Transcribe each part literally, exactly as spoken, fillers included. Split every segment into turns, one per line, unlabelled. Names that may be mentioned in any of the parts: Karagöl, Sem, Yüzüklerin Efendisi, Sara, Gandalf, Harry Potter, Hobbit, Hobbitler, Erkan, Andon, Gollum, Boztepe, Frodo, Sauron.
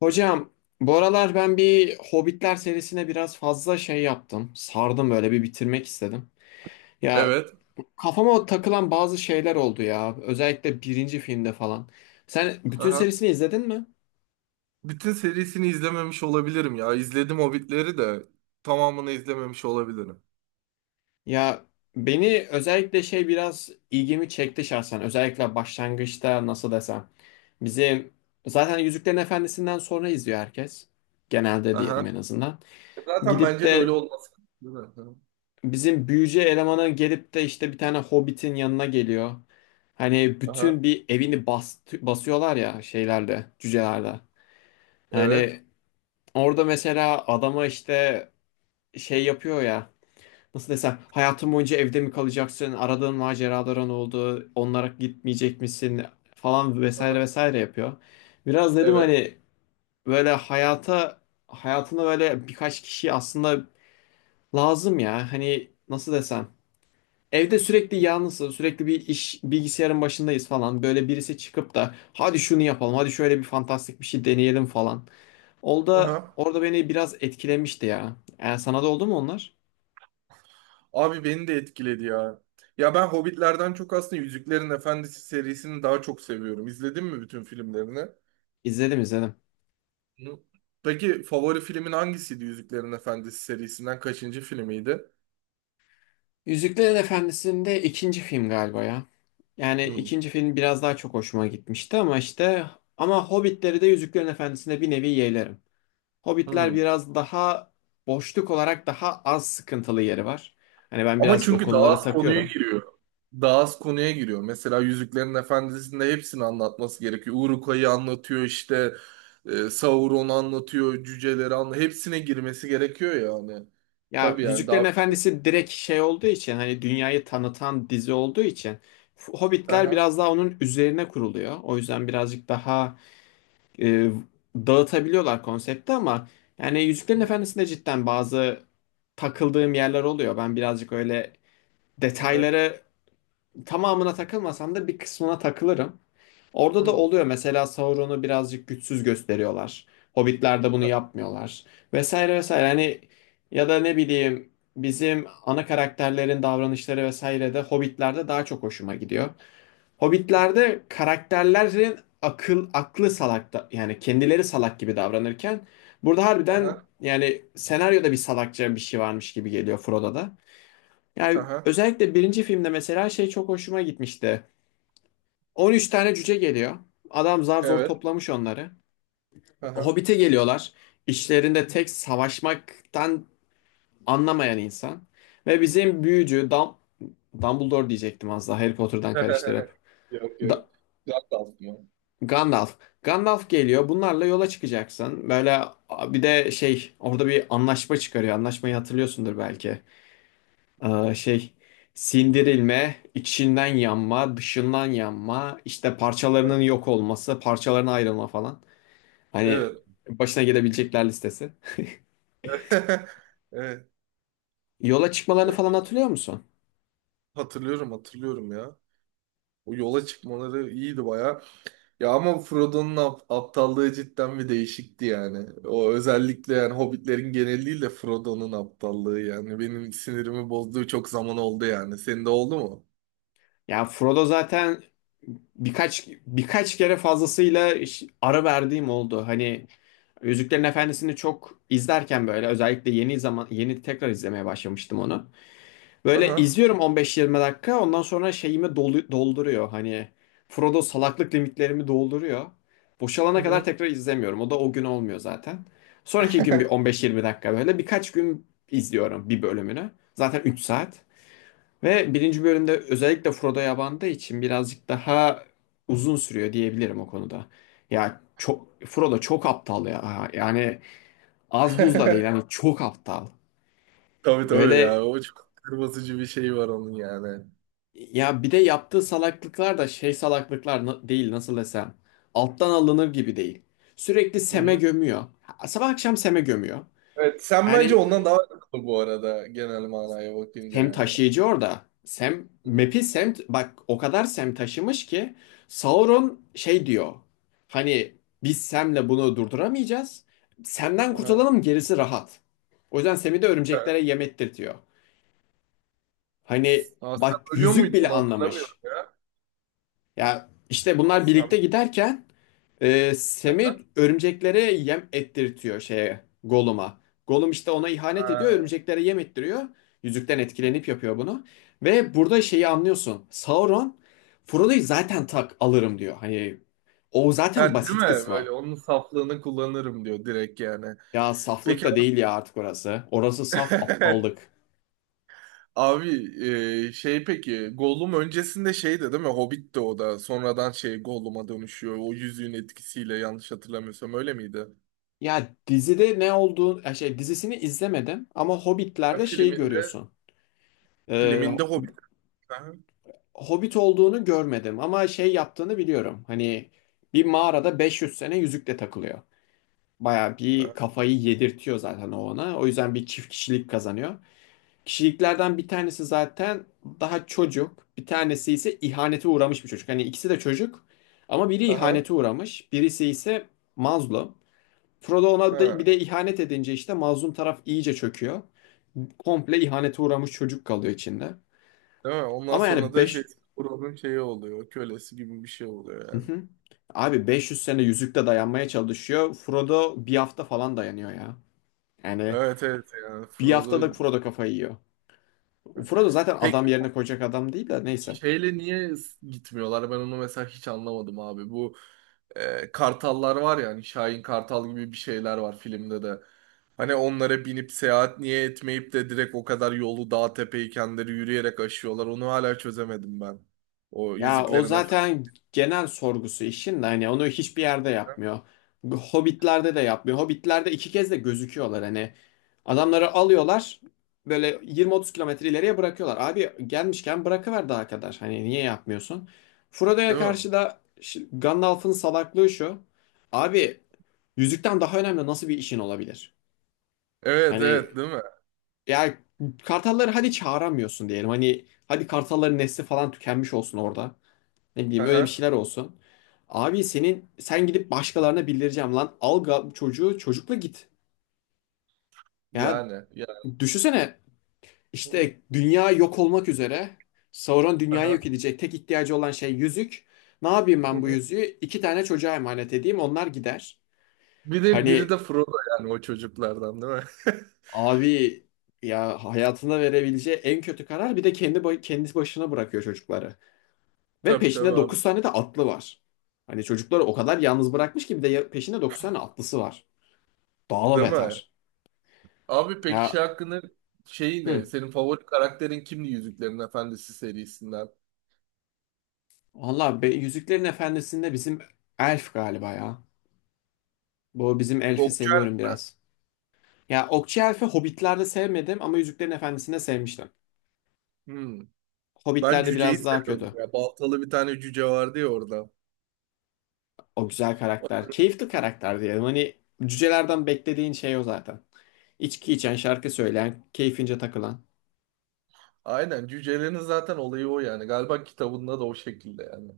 Hocam, bu aralar ben bir Hobbitler serisine biraz fazla şey yaptım. Sardım, böyle bir bitirmek istedim. Ya,
Evet.
kafama takılan bazı şeyler oldu ya. Özellikle birinci filmde falan. Sen bütün
Aha.
serisini izledin mi?
Bütün serisini izlememiş olabilirim ya. İzledim Hobbit'leri de tamamını izlememiş olabilirim.
Ya, beni özellikle şey, biraz ilgimi çekti şahsen. Özellikle başlangıçta nasıl desem. Bizim zaten Yüzüklerin Efendisi'nden sonra izliyor herkes. Genelde diyelim,
Aha.
en azından.
Zaten
Gidip
bence de
de
öyle olması. Değil mi? Aha.
bizim büyücü elemanı gelip de işte bir tane hobbitin yanına geliyor. Hani
Aha.
bütün bir evini bas, basıyorlar ya şeylerde, cücelerde.
Evet.
Yani orada mesela adama işte şey yapıyor ya. Nasıl desem, hayatın boyunca evde mi kalacaksın? Aradığın maceraların oldu. Onlara gitmeyecek misin? Falan
Aha.
vesaire vesaire yapıyor. Biraz dedim,
Evet.
hani böyle hayata hayatına böyle birkaç kişi aslında lazım ya. Hani nasıl desem, evde sürekli yalnızız, sürekli bir iş bilgisayarın başındayız falan. Böyle birisi çıkıp da hadi şunu yapalım, hadi şöyle bir fantastik bir şey deneyelim falan. Orada
Aha.
orada beni biraz etkilemişti ya. Yani sana da oldu mu onlar?
Abi beni de etkiledi ya. Ya ben Hobbit'lerden çok aslında Yüzüklerin Efendisi serisini daha çok seviyorum. İzledin mi bütün filmlerini?
İzledim, izledim.
Hı. Peki favori filmin hangisiydi Yüzüklerin Efendisi serisinden? Kaçıncı filmiydi?
Yüzüklerin Efendisi'nde ikinci film galiba ya. Yani
Hı.
ikinci film biraz daha çok hoşuma gitmişti ama işte, ama Hobbitleri de Yüzüklerin Efendisi'nde bir nevi yeğlerim. Hobbitler
Hı.
biraz daha boşluk olarak daha az sıkıntılı yeri var. Hani ben
Ama
birazcık o
çünkü daha
konuları
az konuya
takıyorum.
giriyor. Daha az konuya giriyor. Mesela Yüzüklerin Efendisi'nde hepsini anlatması gerekiyor. Urukayı anlatıyor işte. e, Sauron'u anlatıyor. Cüceleri anlatıyor. Hepsine girmesi gerekiyor yani.
Ya,
Tabii yani
Yüzüklerin
daha.
Efendisi direkt şey olduğu için, hani dünyayı tanıtan dizi olduğu için Hobbitler
Aha.
biraz daha onun üzerine kuruluyor. O yüzden birazcık daha e, dağıtabiliyorlar konsepti ama yani Yüzüklerin
Hı.
Efendisi'nde cidden bazı takıldığım yerler oluyor. Ben birazcık öyle
Aha.
detayları, tamamına takılmasam da bir kısmına takılırım. Orada da
Hı.
oluyor. Mesela Sauron'u birazcık güçsüz gösteriyorlar. Hobbitler'de bunu
Aha.
yapmıyorlar. Vesaire vesaire. Hani ya da ne bileyim, bizim ana karakterlerin davranışları vesaire de Hobbitler'de daha çok hoşuma gidiyor. Hobbitler'de karakterlerin akıl aklı salak da, yani kendileri salak gibi davranırken, burada harbiden
Aha.
yani senaryoda bir salakça bir şey varmış gibi geliyor Frodo'da. Yani
Aha.
özellikle birinci filmde mesela şey çok hoşuma gitmişti. on üç tane cüce geliyor. Adam zar zor
Evet.
toplamış onları.
Aha.
Hobbit'e geliyorlar. İşlerinde tek savaşmaktan anlamayan insan. Ve bizim büyücü Dam Dumbledore diyecektim az daha, Harry Potter'dan karıştırıp.
Yok yok.
Da-
Güzel de aslında.
Gandalf. Gandalf geliyor. Bunlarla yola çıkacaksın. Böyle bir de şey orada bir anlaşma çıkarıyor. Anlaşmayı hatırlıyorsundur belki. Ee, şey sindirilme, içinden yanma, dışından yanma, işte parçalarının yok olması, parçalarına ayrılma falan. Hani
Evet.
başına gelebilecekler listesi.
Evet.
Yola çıkmalarını falan hatırlıyor musun?
Hatırlıyorum hatırlıyorum ya. O yola çıkmaları iyiydi baya. Ya ama Frodo'nun ap- aptallığı cidden bir değişikti yani. O özellikle yani Hobbitlerin geneliyle Frodo'nun aptallığı yani benim sinirimi bozduğu çok zaman oldu yani. Senin de oldu mu?
Ya, Frodo zaten birkaç birkaç kere fazlasıyla iş- ara verdiğim oldu. Hani Yüzüklerin Efendisi'ni çok izlerken, böyle özellikle yeni zaman yeni tekrar izlemeye başlamıştım onu. Böyle
Aha.
izliyorum on beş yirmi dakika. Ondan sonra şeyimi dolu- dolduruyor. Hani Frodo salaklık limitlerimi dolduruyor.
Hı
Boşalana kadar
hı.
tekrar izlemiyorum. O da o gün olmuyor zaten. Sonraki gün bir on beş yirmi dakika böyle. Birkaç gün izliyorum bir bölümünü. Zaten üç saat. Ve birinci bölümde özellikle Frodo'ya bandığı için birazcık daha uzun sürüyor diyebilirim o konuda. Ya çok, Frodo çok aptal ya. Yani az buz da değil. Hani çok aptal.
Tabii tabii
Böyle,
ya, o çok kırmızıcı bir şey var onun yani.
ya bir de yaptığı salaklıklar da şey salaklıklar, na- değil, nasıl desem. Alttan alınır gibi değil. Sürekli
Hı
Sem'e
hı.
gömüyor. Ha- Sabah akşam Sem'e gömüyor.
Evet, sen
Yani
bence ondan
e,
daha akıllı bu arada genel manaya bakınca
Sem
yani.
taşıyıcı orada. Sem,
Hı hı.
map'i Sem, bak o kadar Sem taşımış ki Sauron şey diyor. Hani biz Sem'le bunu durduramayacağız. Sem'den
Aha.
kurtulalım, gerisi rahat. O yüzden Sem'i de
Evet.
örümceklere yem ettirtiyor. Hani
Aa, sen
bak,
ölüyor
yüzük
muydun,
bile
onu hatırlamıyorum
anlamış.
ya.
Ya işte bunlar birlikte
Sen,
giderken Ee, Semih örümceklere yem ettirtiyor, şeye Gollum'a. Gollum işte ona ihanet ediyor,
ha.
örümceklere yem ettiriyor. Yüzükten etkilenip yapıyor bunu. Ve burada şeyi anlıyorsun. Sauron Frodo'yu zaten tak alırım diyor. Hani o zaten
Yani değil mi?
basit kısmı.
Böyle onun saflığını kullanırım diyor direkt yani.
Ya saflık
Peki,
da değil ya artık orası. Orası saf aptallık.
abi, e, şey, peki Gollum öncesinde şeydi değil mi? Hobbit'ti o, da sonradan şey Gollum'a dönüşüyor. O yüzüğün etkisiyle yanlış hatırlamıyorsam öyle miydi?
Ya dizide ne olduğunu, ya şey dizisini izlemedim ama
Ha,
Hobbit'lerde şeyi
filminde
görüyorsun. Ee,
filminde Hobbit. Aha.
Hobbit olduğunu görmedim ama şey yaptığını biliyorum. Hani bir mağarada beş yüz sene yüzükle takılıyor. Baya bir
Aha.
kafayı yedirtiyor zaten o ona. O yüzden bir çift kişilik kazanıyor. Kişiliklerden bir tanesi zaten daha çocuk. Bir tanesi ise ihanete uğramış bir çocuk. Hani ikisi de çocuk ama biri
Aha.
ihanete uğramış. Birisi ise mazlum. Frodo ona da
Ha.
bir de ihanet edince, işte mazlum taraf iyice çöküyor. Komple ihanete uğramış çocuk kalıyor içinde.
Değil mi? Ondan
Ama
sonra
yani
da şey
beş.
Frodo'nun şeyi oluyor. Kölesi gibi bir şey oluyor
Hı
yani.
hı. Abi beş yüz sene yüzükte dayanmaya çalışıyor. Frodo bir hafta falan dayanıyor ya. Yani
Evet evet yani
bir
Frodo.
haftada Frodo kafayı yiyor. Frodo zaten
Peki
adam yerine koyacak adam değil de, neyse.
şeyle niye s- gitmiyorlar? Ben onu mesela hiç anlamadım abi. Bu e, kartallar var ya, hani Şahin Kartal gibi bir şeyler var filmde de. Hani onlara binip seyahat niye etmeyip de direkt o kadar yolu dağ tepeyi kendileri yürüyerek aşıyorlar? Onu hala çözemedim ben. O
Ya o
Yüzüklerin Efendisi.
zaten genel sorgusu işin de, hani onu hiçbir yerde yapmıyor. Hobbitlerde de yapmıyor. Hobbitlerde iki kez de gözüküyorlar hani. Adamları alıyorlar, böyle yirmi otuz kilometre ileriye bırakıyorlar. Abi gelmişken bırakıver daha kadar. Hani niye yapmıyorsun? Frodo'ya
Değil mi?
karşı da şi- Gandalf'ın salaklığı şu. Abi, yüzükten daha önemli nasıl bir işin olabilir?
Evet evet
Hani
değil mi?
ya, kartalları hadi çağıramıyorsun diyelim. Hani hadi kartalların nesli falan tükenmiş olsun orada. Ne bileyim, öyle bir
Aha.
şeyler olsun. Abi senin, sen gidip başkalarına bildireceğim lan. Al ga- bu çocuğu çocukla git. Ya
Yani.
düşünsene,
Yani.
işte dünya yok olmak üzere. Sauron dünyayı
Aha.
yok edecek. Tek ihtiyacı olan şey yüzük. Ne yapayım ben bu yüzüğü? İki tane çocuğa emanet edeyim, onlar gider.
Biri, biri
Hani
de Frodo yani o çocuklardan değil mi?
abi, ya hayatına verebileceği en kötü karar, bir de kendi ba- kendisi başına bırakıyor çocukları. Ve
Tabii tabii
peşinde
abi.
dokuz tane de atlı var. Hani çocukları o kadar yalnız bırakmış ki bir de ya- peşinde dokuz tane atlısı var. Daha
Değil mi?
beter.
Abi peki şey
Ya,
hakkında şeyi ne?
hı.
Senin favori karakterin kimdi Yüzüklerin Efendisi serisinden?
Valla be, Yüzüklerin Efendisi'nde bizim elf galiba ya. Bu bizim elfi
Okçu.
seviyorum biraz. Ya Okçu Elf'i Hobbit'lerde sevmedim ama Yüzüklerin Efendisi'nde sevmiştim.
Hmm. Ben
Hobbit'lerde
cüceyi
biraz daha
seviyordum
kötü.
ya. Baltalı bir tane cüce vardı ya orada.
O güzel karakter. Keyifli karakter diyelim. Hani cücelerden beklediğin şey o zaten. İçki içen, şarkı söyleyen, keyfince takılan.
Aynen, cücelerin zaten olayı o yani. Galiba kitabında da o şekilde yani.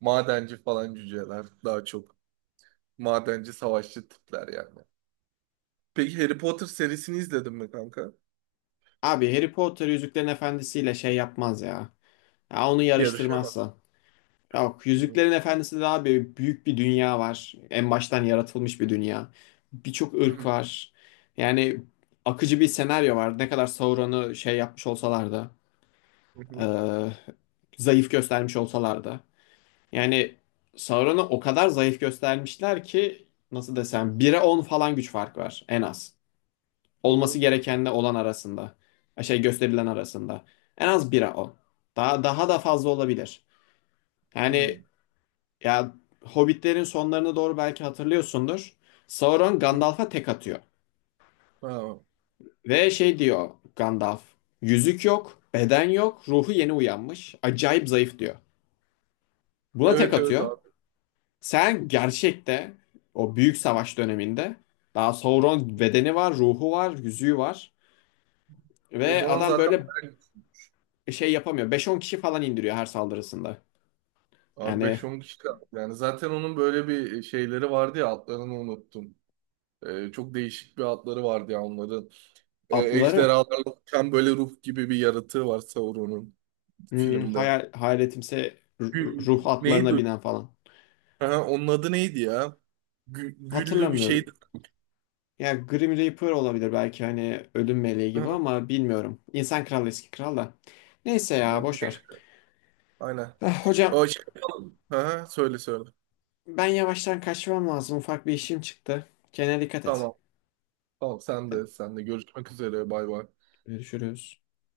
Madenci falan cüceler daha çok. Madenci savaşçı tipler yani. Peki Harry Potter serisini izledin mi kanka?
Abi, Harry Potter Yüzüklerin Efendisi'yle şey yapmaz ya. Ya onu
Yarışamaz.
yarıştırmazsa. Ya bak,
Hı hı.
Yüzüklerin Efendisi'nde daha bir büyük bir dünya var. En baştan yaratılmış bir dünya. Birçok ırk
Hı
var. Yani akıcı bir senaryo var. Ne kadar Sauron'u şey yapmış olsalar da,
hı.
e, zayıf göstermiş olsalar da. Yani Sauron'u o kadar zayıf göstermişler ki nasıl desem bire on falan güç fark var en az.
Hı
Olması
hı.
gerekenle olan arasında. Şey, gösterilen arasında. En az bire on. Daha daha da fazla olabilir.
Hı
Yani ya, Hobbitlerin sonlarına doğru belki hatırlıyorsundur. Sauron
hı.
Gandalf'a tek atıyor.
Ha.
Ve şey diyor Gandalf. Yüzük yok, beden yok, ruhu yeni uyanmış. Acayip zayıf diyor. Buna tek
Evet evet
atıyor.
abi.
Sen gerçekte o büyük savaş döneminde, daha Sauron bedeni var, ruhu var, yüzüğü var.
O
Ve
zaman
adam
zaten
böyle
bayağı
şey yapamıyor. Beş on kişi falan indiriyor her saldırısında.
abi
Yani
beş on kişi kaldı. Yani zaten onun böyle bir e, şeyleri vardı ya, adlarını unuttum. Ee, çok değişik bir adları vardı ya onların. Ee,
atlıları,
ejderhalarla uçan böyle ruh gibi bir yaratığı var Sauron'un
hmm,
filmde.
hayal, hayaletimse, ru-
Gü-
ruh atlarına
neydi?
binen falan.
Ha, onun adı neydi ya? Gü- güllü bir
Hatırlamıyorum.
şeydi.
Yani Grim Reaper olabilir belki, hani ölüm meleği gibi
Ha,
ama bilmiyorum. İnsan kralı eski kral da. Neyse ya,
ha, ne?
boş ver.
Aynen.
Ah, hocam,
O şey, yapalım. Ha, söyle söyle.
ben yavaştan kaçmam lazım. Ufak bir işim çıktı. Kendine dikkat et.
Tamam. Tamam, sen
Hadi,
de sen de görüşmek üzere, bay bay.
görüşürüz.